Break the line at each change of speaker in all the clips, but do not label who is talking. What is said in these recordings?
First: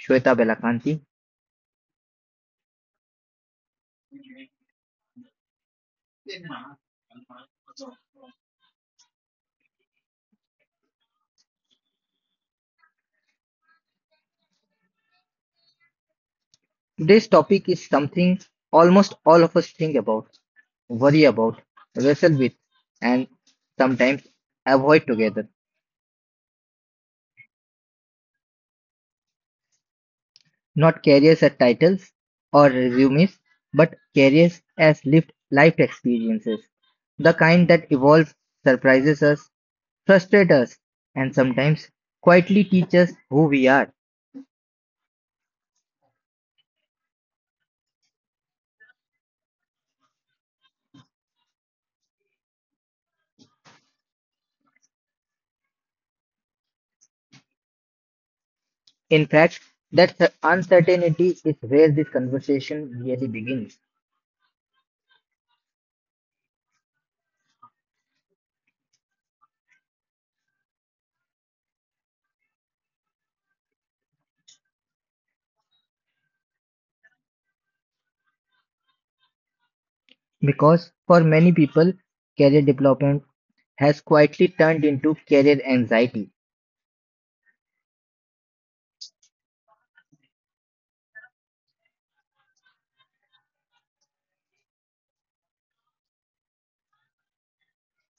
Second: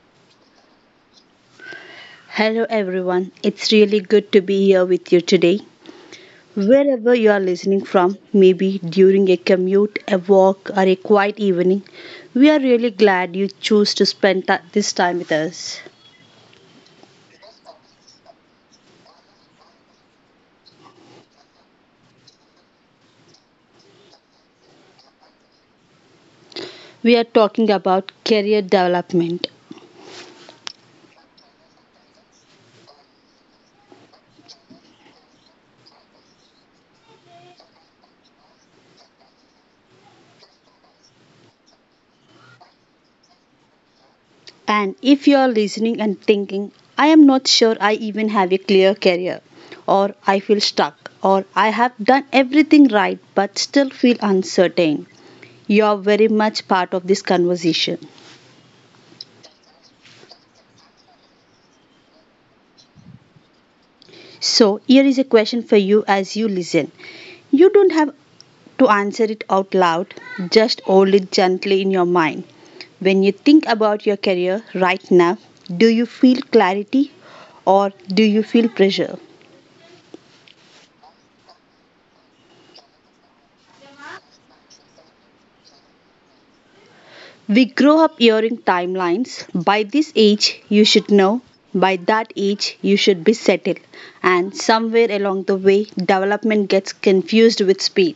Shweta Belakanti.
Hello, everyone. It's really good to be here with you today. Wherever you are listening from, maybe during a commute, a walk, or a quiet evening, we are really glad you choose to spend this time with us.
Today's topic is something almost all of us think about, worry about, wrestle with and sometimes avoid together.
We are talking about career development.
Not careers as titles or resumes, but careers as lived life experiences. The kind that evolves, surprises us, frustrates us, and sometimes quietly teaches who we are.
And if you are listening and thinking, I am not sure I even have a clear career, or I feel stuck, or I have done everything right but still feel uncertain, you are very much part of this conversation.
In fact, that uncertainty is where this conversation really begins.
So, here is a question for you as you listen. You don't have to answer it out loud, just hold it gently in your mind. When you think about your career right now, do you feel clarity or do you feel pressure?
Because for many people, career development has quietly turned into career anxiety.
We grow up hearing timelines. By this age, you should know. By that age, you should be settled. And somewhere along the way, development gets confused with speed.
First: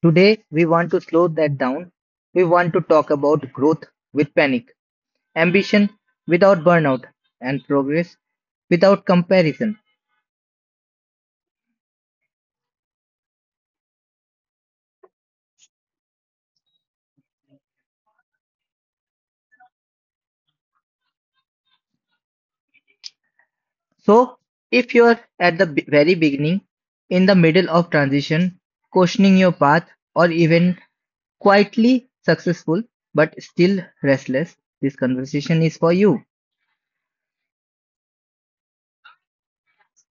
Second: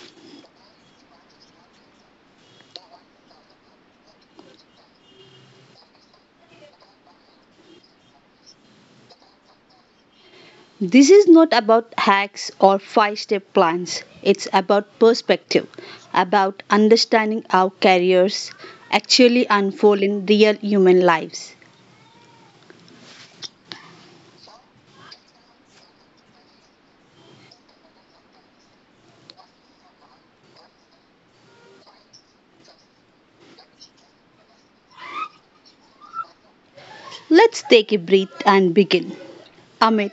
Today, we want to slow that down. We want to talk about growth with panic, ambition without burnout, and progress without comparison.
This is not about hacks or five step plans. It's about perspective, about understanding how careers actually unfold in real human lives.
So, if you're at the very beginning, in the middle of transition, questioning your path, or even quietly successful but still restless, this conversation is for you.
Let's take a breath and begin. Amit,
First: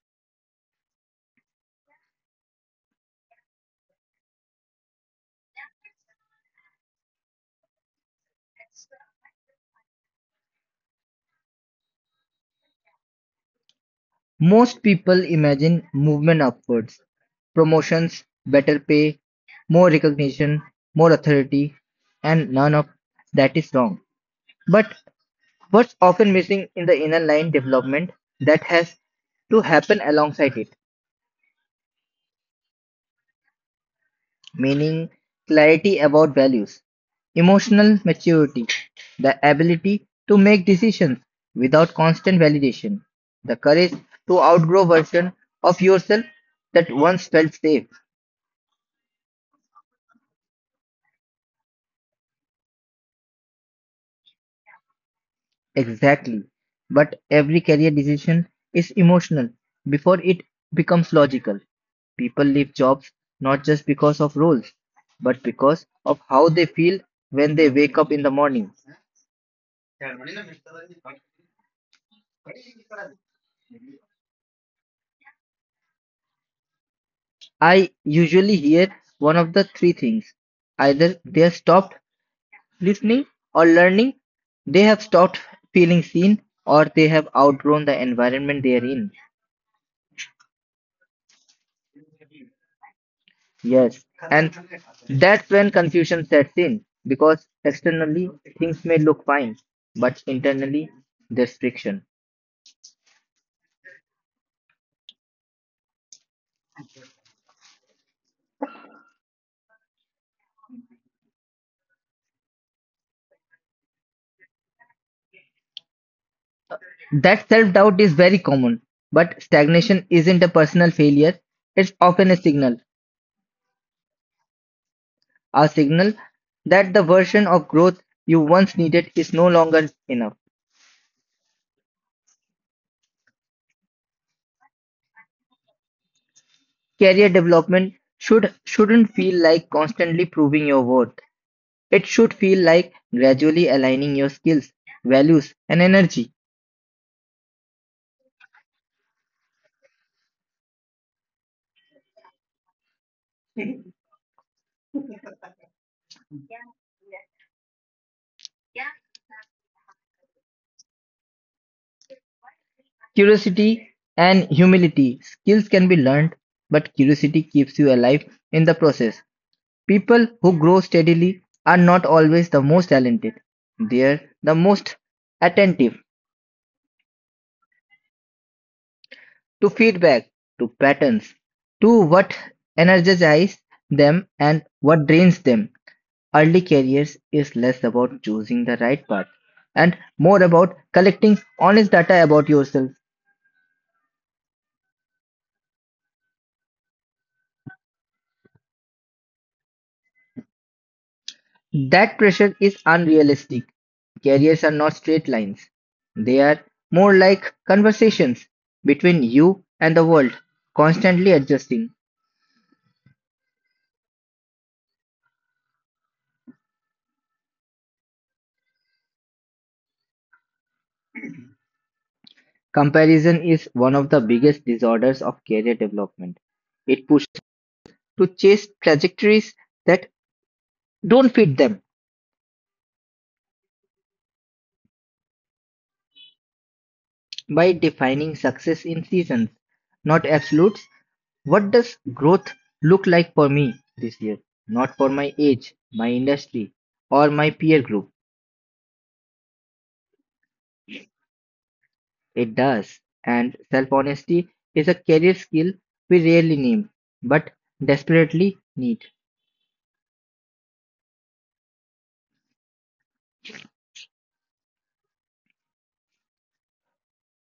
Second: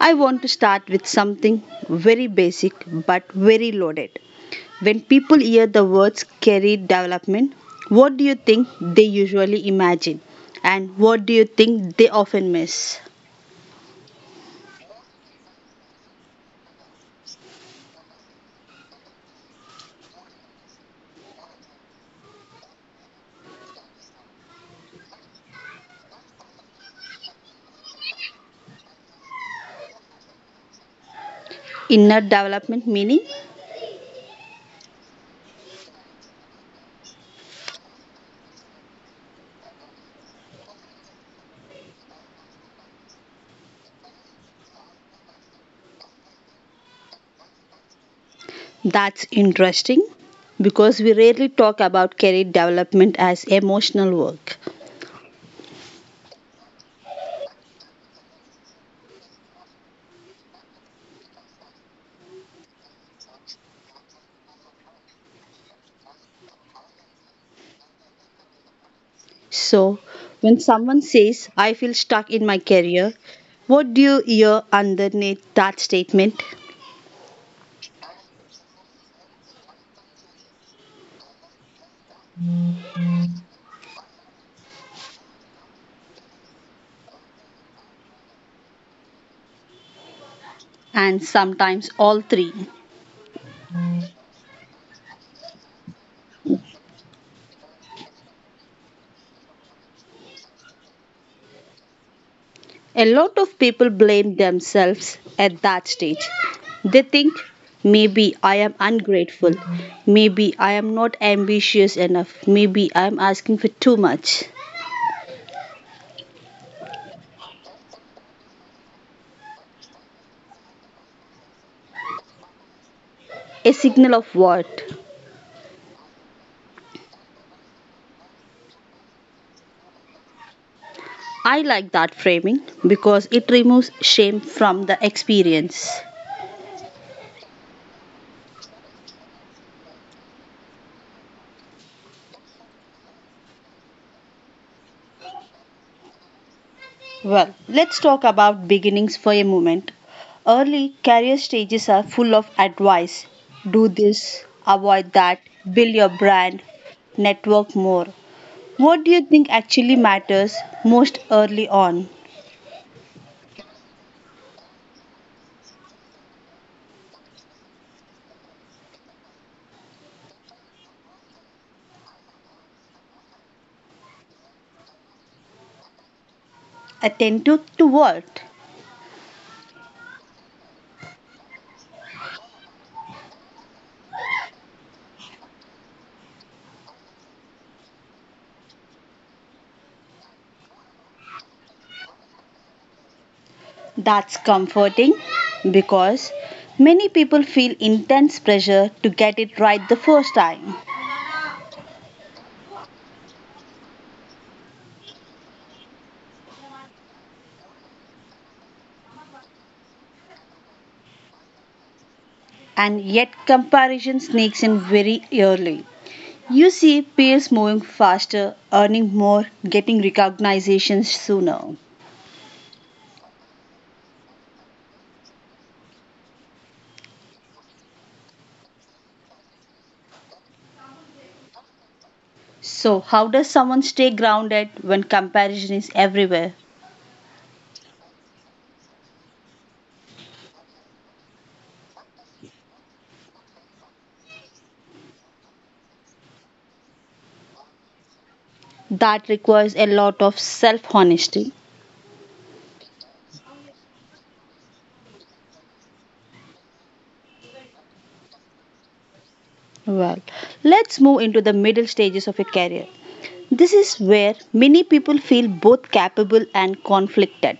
I want to start with something very basic but very loaded. When people hear the words career development, what do you think they usually imagine? And what do you think they often miss?
Most people imagine movement upwards, promotions, better pay, more recognition, more authority, and none of that is wrong. But what's often missing in the inner line development that has to happen alongside it,
Inner development meaning.
meaning clarity about values, emotional maturity, the ability to make decisions without constant validation, the courage to outgrow version of yourself that once felt safe.
That's interesting because we rarely talk about career development as emotional work.
Exactly. But every career decision is emotional before it becomes logical. People leave jobs not just because of roles, but because of how they feel when they wake up in the morning.
So, when someone says, I feel stuck in my career, what do you hear underneath that statement?
I usually hear one of the three things: either they have stopped listening or learning, they have stopped feeling seen, or they have outgrown the environment they are in.
And sometimes all three.
Yes, and that's when confusion sets in because externally things may look fine, but internally there's friction.
A lot of people blame themselves at that stage. They think, maybe I am ungrateful, maybe I am not ambitious enough, maybe I am asking for too much.
That self doubt is very common, but stagnation isn't a personal failure, it's often
A signal of what?
a signal that the version of growth you once needed is no longer enough.
I like that framing because it removes shame from the experience.
Career development shouldn't feel like constantly proving your worth. It should feel like gradually aligning your skills, values, and energy.
Well, let's talk about beginnings for a moment. Early career stages are full of advice, do this, avoid that, build your brand, network more. What do you think actually matters most early on?
Curiosity and humility. Skills can be learned, but curiosity keeps you alive in the process. People who grow steadily are not always the most talented. They're the most attentive
Attentive to what?
to feedback, to patterns, to what energizes them and what drains them. Early careers is less about choosing the right path and more about collecting honest data about yourself.
That's comforting because many people feel intense pressure to get it right the first time.
That pressure is unrealistic. Careers are not straight lines. They are more like conversations between you and the world, constantly adjusting.
And yet comparison sneaks in very early. You see peers moving faster, earning more, getting recognition sooner.
Comparison is one of the biggest disorders of career development. It pushes to chase trajectories that don't fit them
So, how does someone stay grounded when comparison is everywhere?
by defining success in seasons, not absolutes. What does growth look like for me this year? Not for my age, my industry, or my peer group.
That requires a lot of self honesty.
It does. And self-honesty is a career skill we rarely name, but desperately need.
Well, let's move into the middle stages of a career. This is where many people feel both capable and conflicted.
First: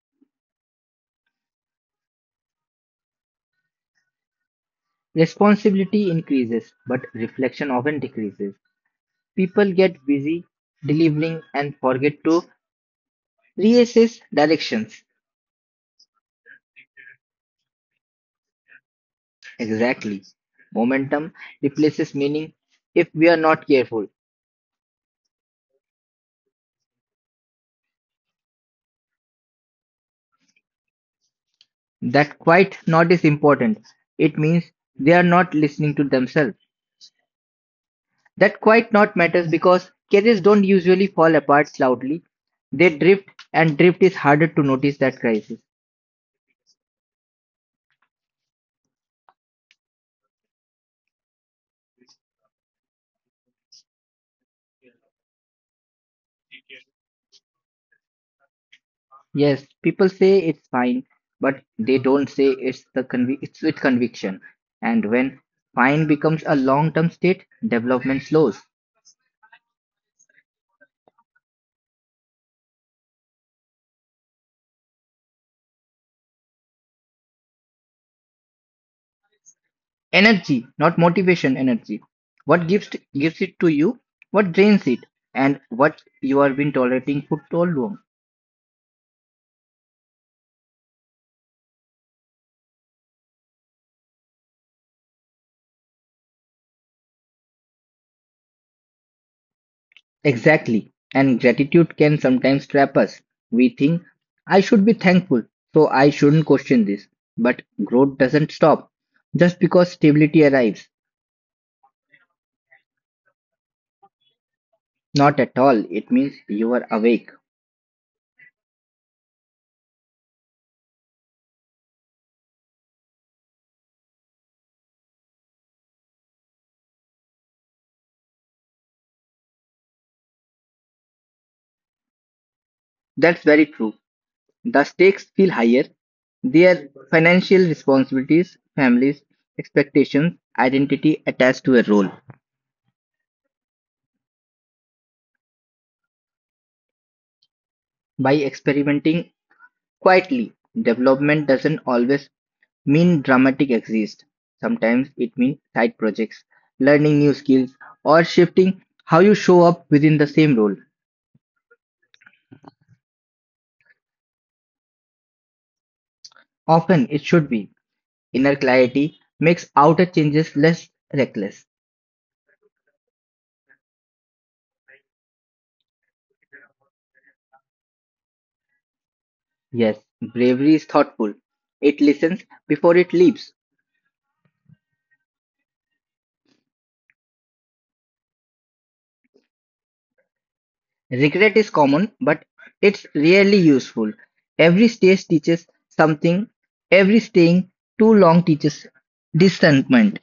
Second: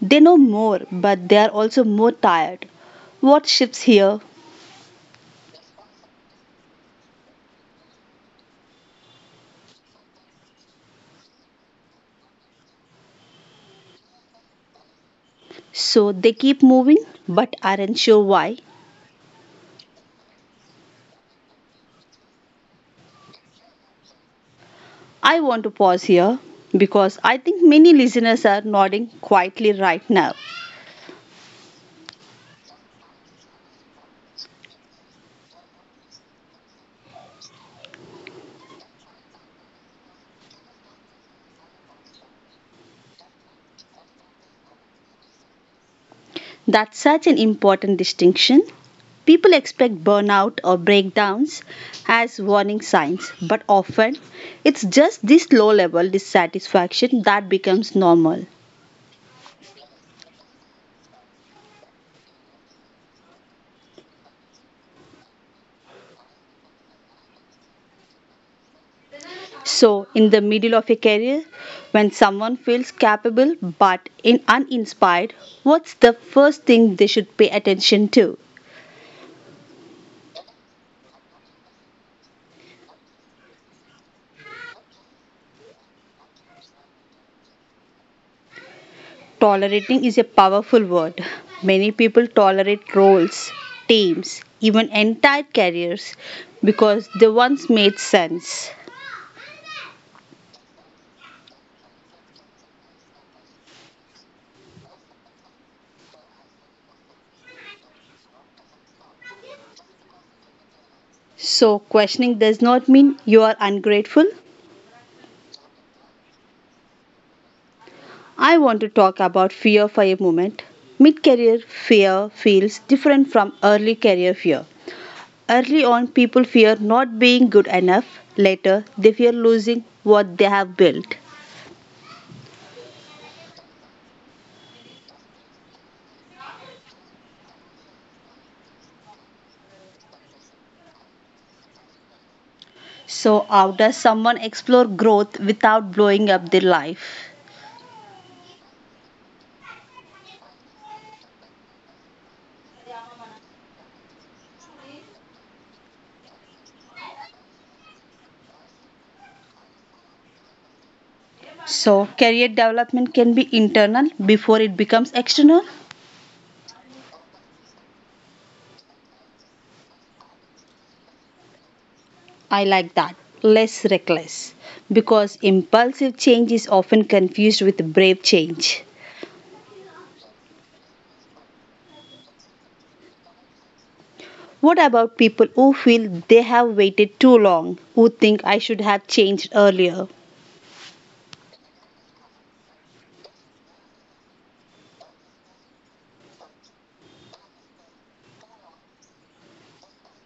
They know more, but they are also more tired. What shifts here?
Responsibility increases, but reflection often decreases. People get busy delivering and forget to reassess directions.
So they keep moving but aren't sure why.
Exactly. Momentum replaces meaning if we are not careful.
I want to pause here because I think many listeners are nodding quietly right now.
That quite not is important. It means they are not listening to themselves. That quite not matters because carriers don't usually fall apart loudly. They drift and drift is harder to notice that crisis.
That's such an important distinction. People expect burnout or breakdowns as warning signs, but often it's just this low level dissatisfaction that becomes normal.
Yes, people say it's fine, but they don't say it's the it's with conviction. And when fine becomes a long-term state, development slows.
So, in the middle of a career, when someone feels capable but in uninspired, what's the first thing they should pay attention to?
Energy, not motivation, energy. What gives it to you? What drains it? And what you have been tolerating for too long?
Tolerating is a powerful word. Many people tolerate roles, teams, even entire careers because they once made sense.
Exactly. And gratitude can sometimes trap us. We think, I should be thankful, so I shouldn't question this. But growth doesn't stop just because stability arrives.
So, questioning does not mean you are ungrateful.
Not at all. It means you are awake.
I want to talk about fear for a moment. Mid career fear feels different from early career fear. Early on, people fear not being good enough. Later, they fear losing what they have built.
That's very true. The stakes feel higher. Their financial responsibilities, families, expectations, identity attached to a role.
So, how does someone explore growth without blowing up their life?
By experimenting quietly, development doesn't always mean dramatic exist. Sometimes it means side projects, learning new skills, or shifting how you show up within the same role.
So, career development can be internal before it becomes external.
Often it should be. Inner clarity makes outer changes less reckless.
I like that. Less reckless. Because impulsive change is often confused with brave change.
Yes, bravery is thoughtful. It listens before it leaps.
What about people who feel they have waited too long, who think I should have changed earlier?
Regret is common, but it's rarely useful. Every stage teaches something, every staying too long teaches discernment.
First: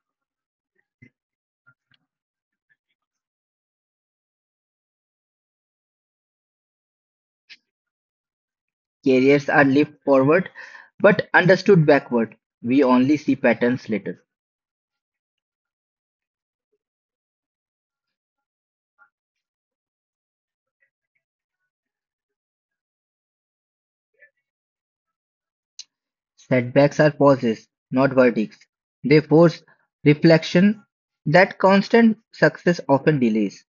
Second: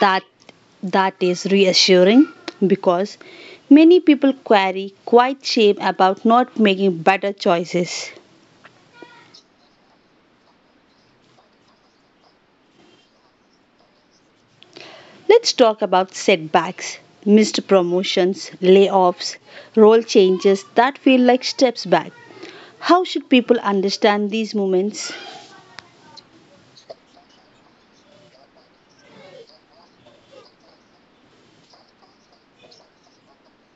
That that is reassuring because many people carry quite shame about not making better choices.
Careers are leaped forward but understood backward. We only see patterns later.
Let's talk about setbacks, missed promotions, layoffs, role changes that feel like steps back. How should people understand these moments?
Setbacks are pauses, not verdicts. They force reflection that constant success often delays.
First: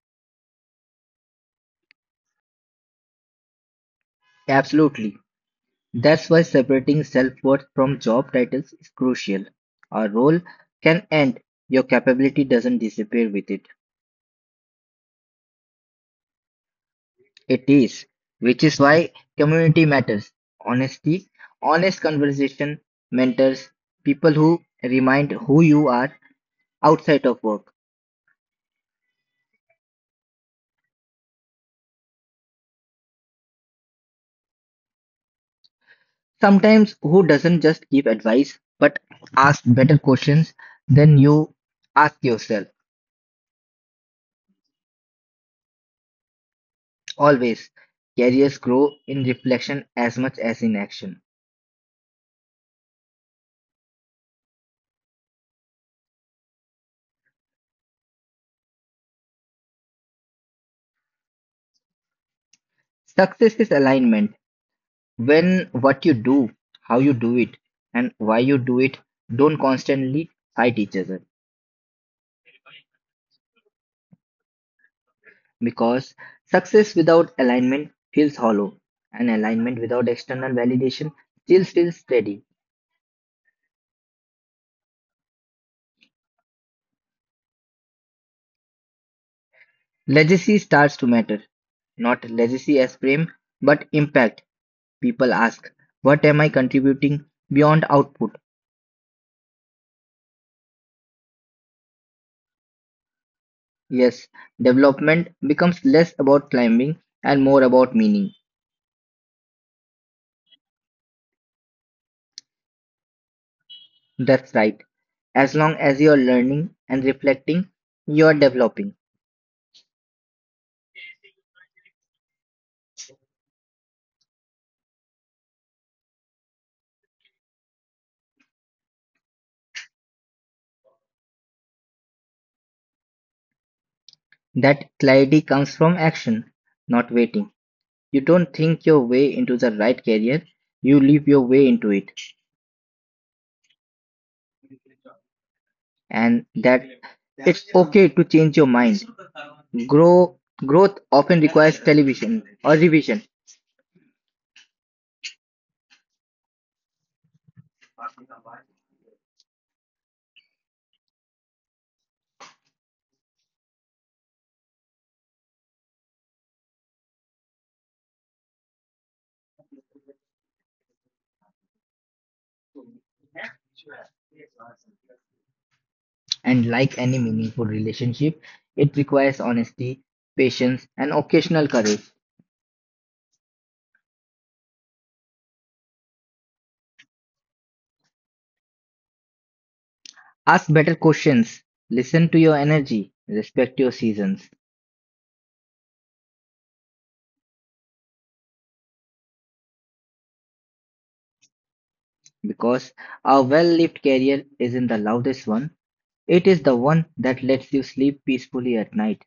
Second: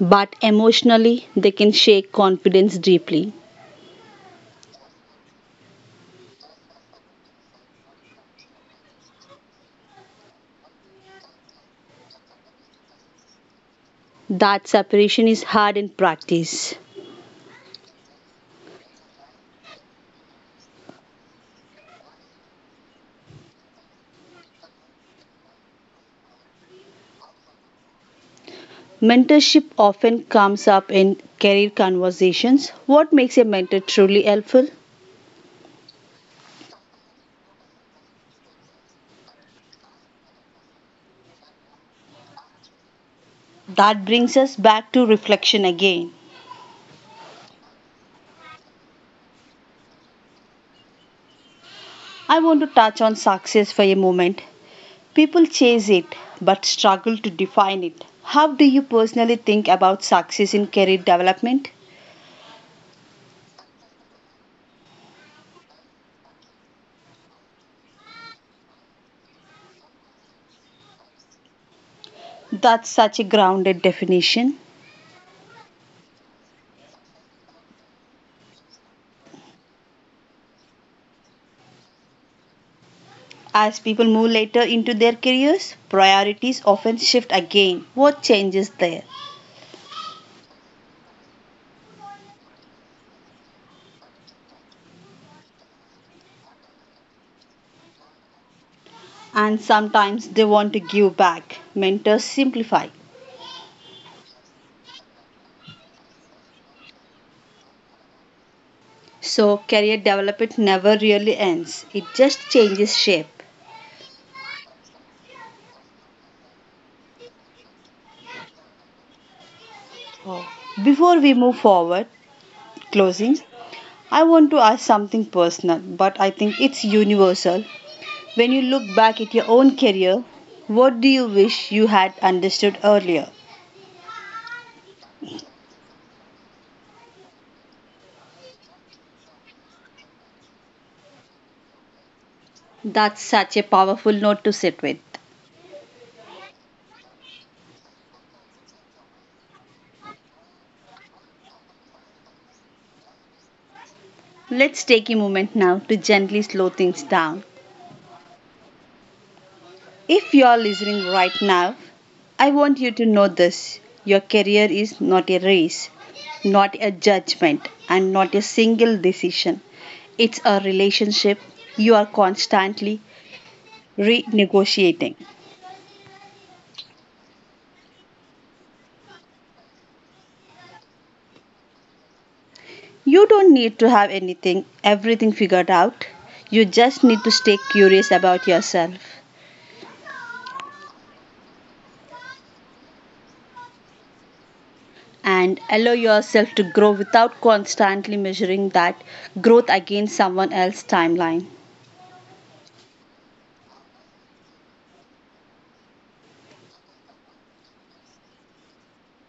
But emotionally, they can shake confidence deeply.
Absolutely. That's why separating self worth from job titles is crucial. Our role can end, your capability doesn't disappear with it.
That separation is hard in practice.
It is, which is why community matters. Honesty, honest conversation, mentors, people who remind who you are outside of work.
Mentorship often comes up in career conversations. What makes a mentor truly helpful?
Sometimes who doesn't just give advice but ask better questions than you ask yourself.
That brings us back to reflection again.
Always, careers grow in reflection as much as in action.
I want to touch on success for a moment. People chase it but struggle to define it. How do you personally think about success in career development?
Success is alignment. When what you do, how you do it, and why you do it don't constantly fight each other.
That's such a grounded definition.
Because success without alignment feels hollow, and alignment without external validation still feels steady.
As people move later into their careers, priorities often shift again. What changes there?
Legacy starts to matter, not legacy as frame, but impact. People ask, what am I contributing beyond output?
And sometimes they want to give back. Mentors simplify.
Yes, development becomes less about climbing and more about meaning.
So, career development never really ends, it just changes shape.
That's right. As long as you're learning and reflecting, you're developing.
Before we move forward, closing, I want to ask something personal, but I think it's universal. When you look back at your own career, what do you wish you had understood earlier?
That clarity comes from action, not waiting. You don't think your way into the right career, you live your way into it,
That's such a powerful note to sit with.
and that it's okay to change your mind. Grow growth often requires television or revision,
Let's take a moment now to gently slow things down. If you are listening right now, I want you to know this, your career is not a race, not a judgment, and not a single decision. It's a relationship you are constantly renegotiating.
and like any meaningful relationship, it requires honesty, patience, and occasional courage.
You don't need to have anything, everything figured out. You just need to stay curious about yourself
Ask better questions, listen to your energy, respect your seasons,
and allow yourself to grow without constantly measuring that growth against someone else's timeline.
because a well-lived career isn't the loudest one. It is the one that lets you sleep peacefully at night.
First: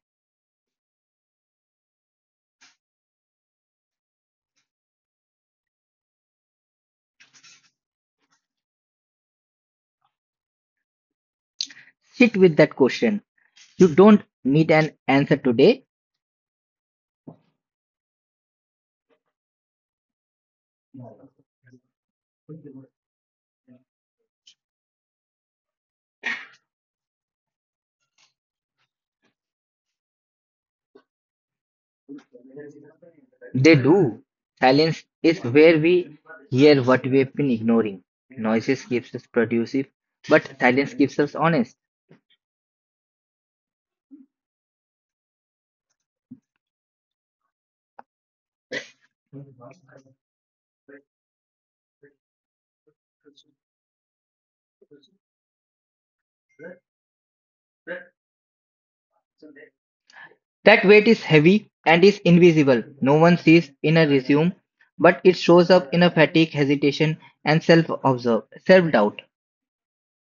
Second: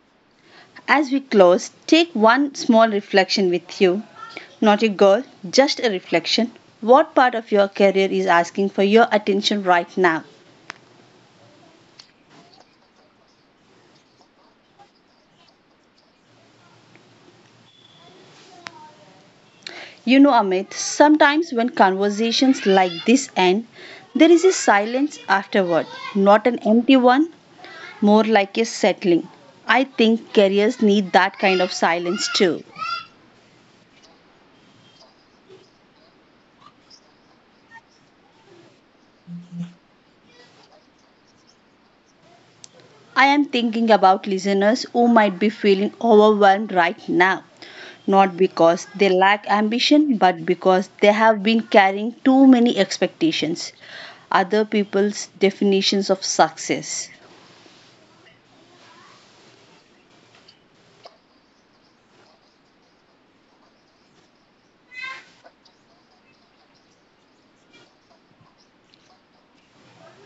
As we close, take one small reflection with you. Not a goal, just a reflection. What part of your career is asking for your attention right now?
Sit with that question. You don't need an answer today.
You know, Amit, sometimes when conversations like this end, there is a silence afterward, not an empty one, more like a settling. I think careers need that kind of silence too.
They do. Silence is where we hear what we've been ignoring. Noises keeps us productive, but silence keeps us honest.
I am thinking about listeners who might be feeling overwhelmed right now, not because they lack ambition, but because they have been carrying too many expectations, other people's definitions of success.
That weight is heavy and is invisible. No one sees in a resume, but it shows up in a fatigue, hesitation, and self-doubt.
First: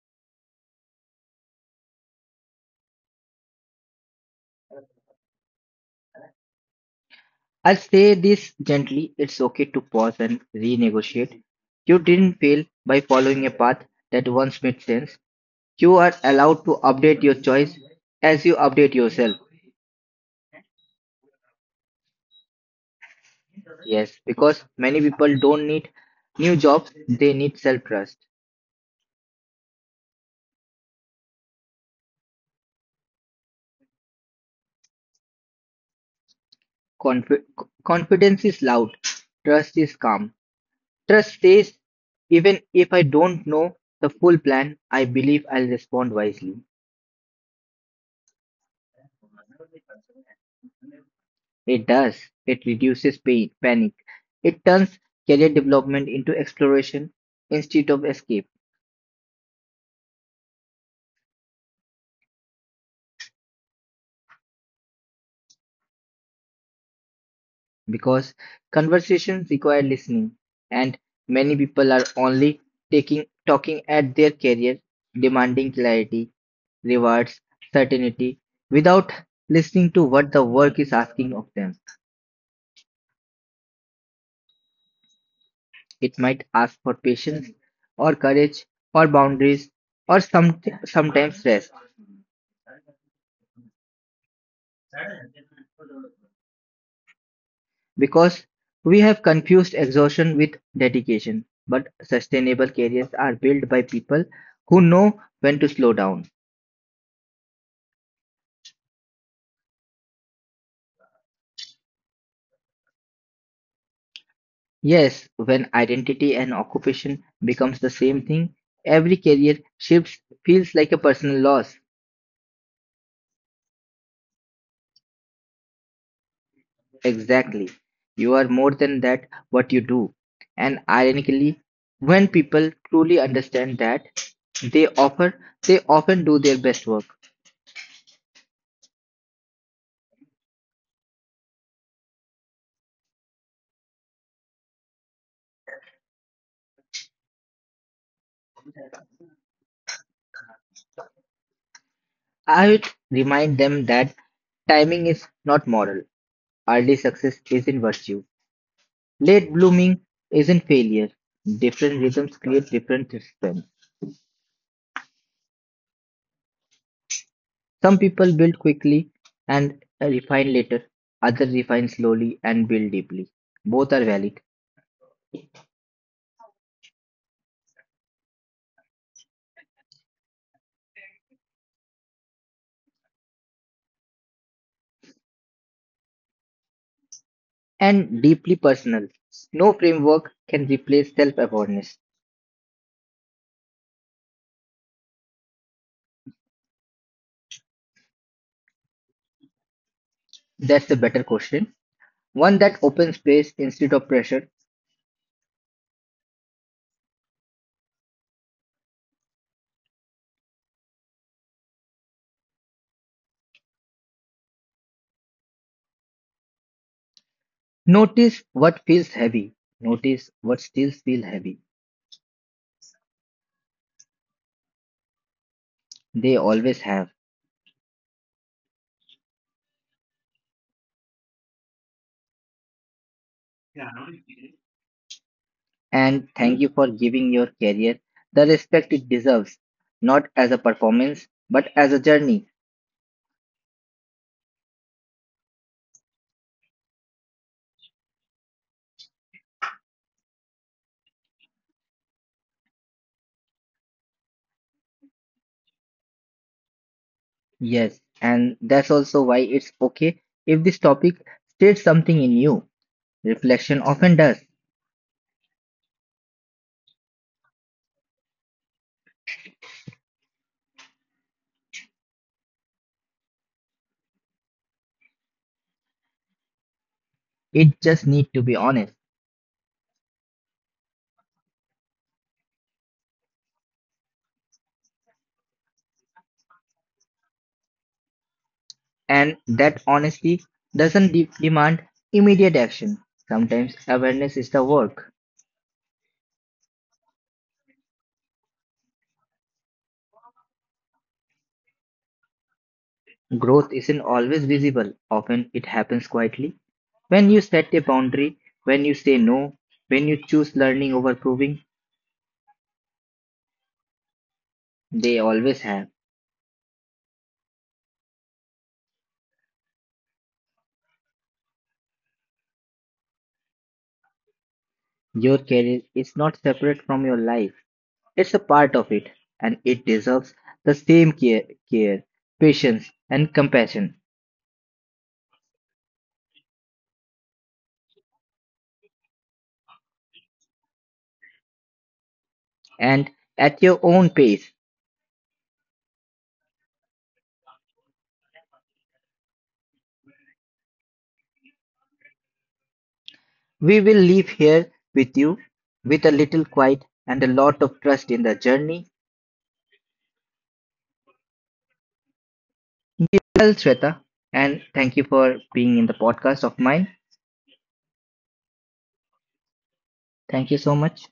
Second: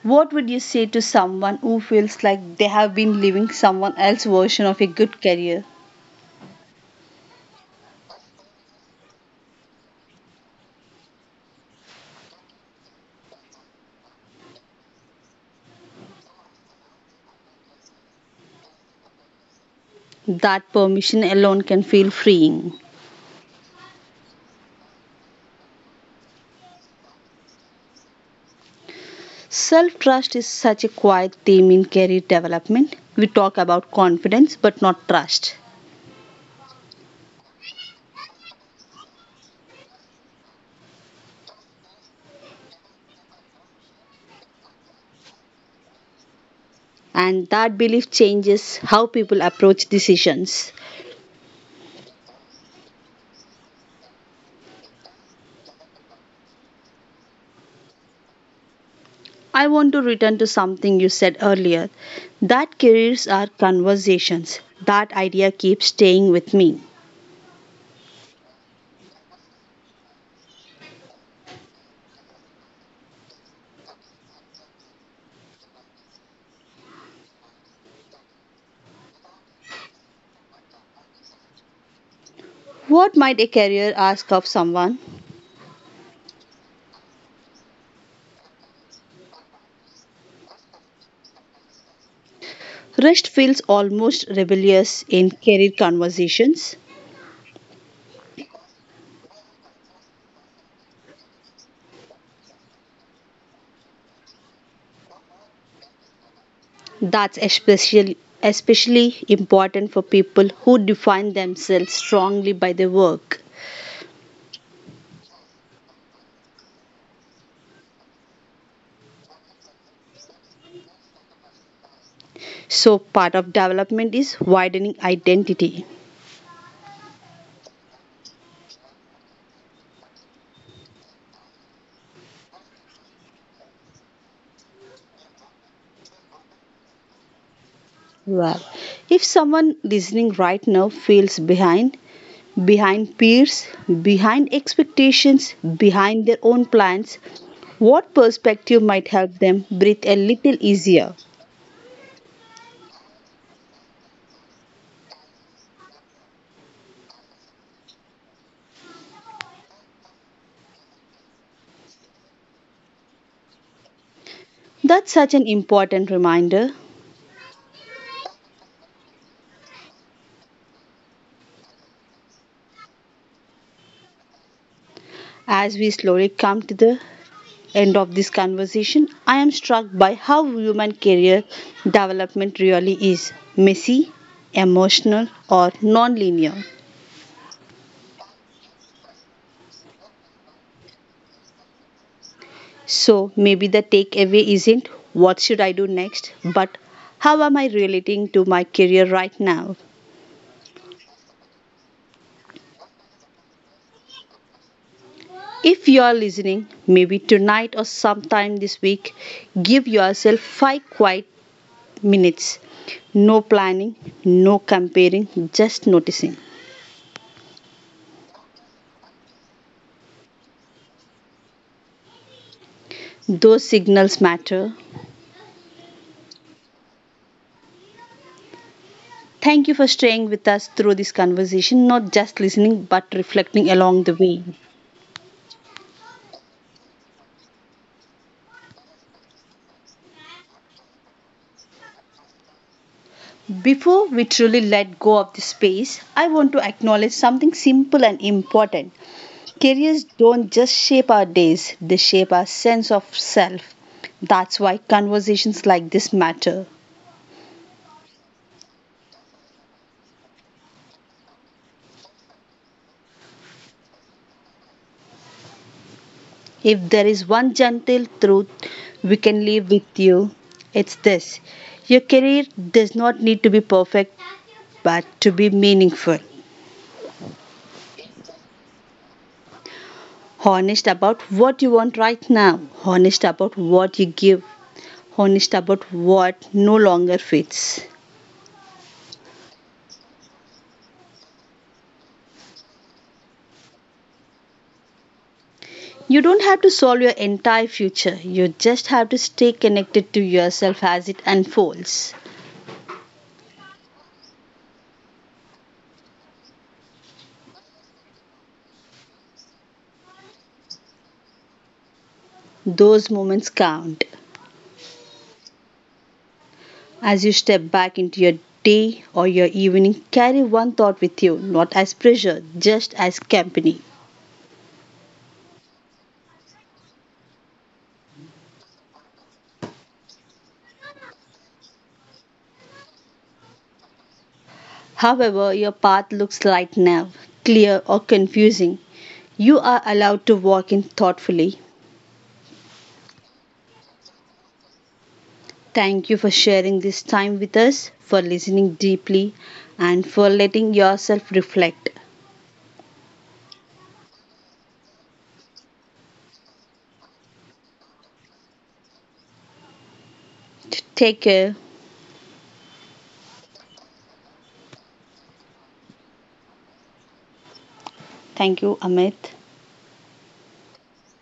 What would you say to someone who feels like they have been living someone else's version of a good career?
I'll say this gently. It's okay to pause and renegotiate. You didn't fail by following a path that once made sense. You are allowed to update your choice as you update yourself.
That permission alone can feel freeing.
Yes, because many people don't need new jobs, they need self trust.
Self trust is such a quiet theme in career development. We talk about confidence but not trust.
Confi- confidence is loud, trust is calm. Trust says, even if I don't know the full plan, I believe I'll respond wisely.
And that belief changes how people approach decisions.
It does, it reduces pain, panic. It turns career development into exploration instead of escape.
I want to return to something you said earlier that careers are conversations. That idea keeps staying with me.
Because conversations require listening and many people are only taking talking at their career, demanding clarity, rewards certainty without listening to what the work is asking of them.
What might a career ask of someone?
It might ask for patience or courage or boundaries or sometimes rest.
Rest feels almost rebellious in career conversations.
Because we have confused exhaustion with dedication, but sustainable careers are built by people who know when to slow down.
That's especially important for people who define themselves strongly by their work.
Yes, when identity and occupation becomes the same thing, every career shift feels like a personal loss.
So part of development is widening identity.
Exactly. You are more than that what you do. And ironically, when people truly understand that, they offer they often do their best work.
Well, if someone listening right now feels behind, behind peers, behind expectations, behind their own plans, what perspective might help them breathe a little easier?
I would remind them that timing is not moral. Early success isn't virtue. Late blooming isn't failure. Different rhythms create different strength.
That's such an important reminder.
Some people build quickly and refine later, others refine slowly and build deeply. Both are valid
As we slowly come to the end of this conversation, I am struck by how human career development really is, messy, emotional, or non linear.
and deeply personal. No framework can replace self awareness.
So maybe the takeaway isn't what should I do next, but how am I relating to my career right now?
That's the better question. One that opens space instead of pressure.
If you are listening, maybe tonight or sometime this week, give yourself five quiet minutes. No planning, no comparing, just noticing.
Notice what feels heavy. Notice what still feels heavy.
Those signals matter.
They always have.
Thank you for staying with us through this conversation, not just listening but reflecting along the way.
And thank you for giving your career the respect it deserves, not as a performance, but as a journey.
Before we truly let go of the space, I want to acknowledge something simple and important. Careers don't just shape our days, they shape our sense of self. That's why conversations like this matter.
Yes, and that's also why it's okay if this topic stirs something in you. Reflection often does.
If there is one gentle truth we can leave with you, it's this, your career does not need to be perfect, but to be meaningful.
It just needs to be honest.
Honest about what you want right now, honest about what you give, honest about what no longer fits.
And that honesty doesn't demand immediate action. Sometimes awareness is the work.
You don't have to solve your entire future, you just have to stay connected to yourself as it unfolds.
Growth isn't always visible. Often it happens quietly. When you set a boundary, when you say no, when you choose learning over proving,
Those moments count.
they always have.
As you step back into your day or your evening, carry one thought with you, not as pressure, just as company.
Your career is not separate from your life. It's a part of it, and it deserves the same care, patience, and compassion.
However, your path looks right now, clear or confusing, you are allowed to walk in thoughtfully.
And at your own pace,
Thank you for sharing this time with us, for listening deeply, and for letting yourself reflect.
we will leave here with you with a little quiet and a lot of trust in the journey.
Take care.
Well, Shweta, and thank you for being in the podcast of mine.
Thank you, Amit.
Thank you so much.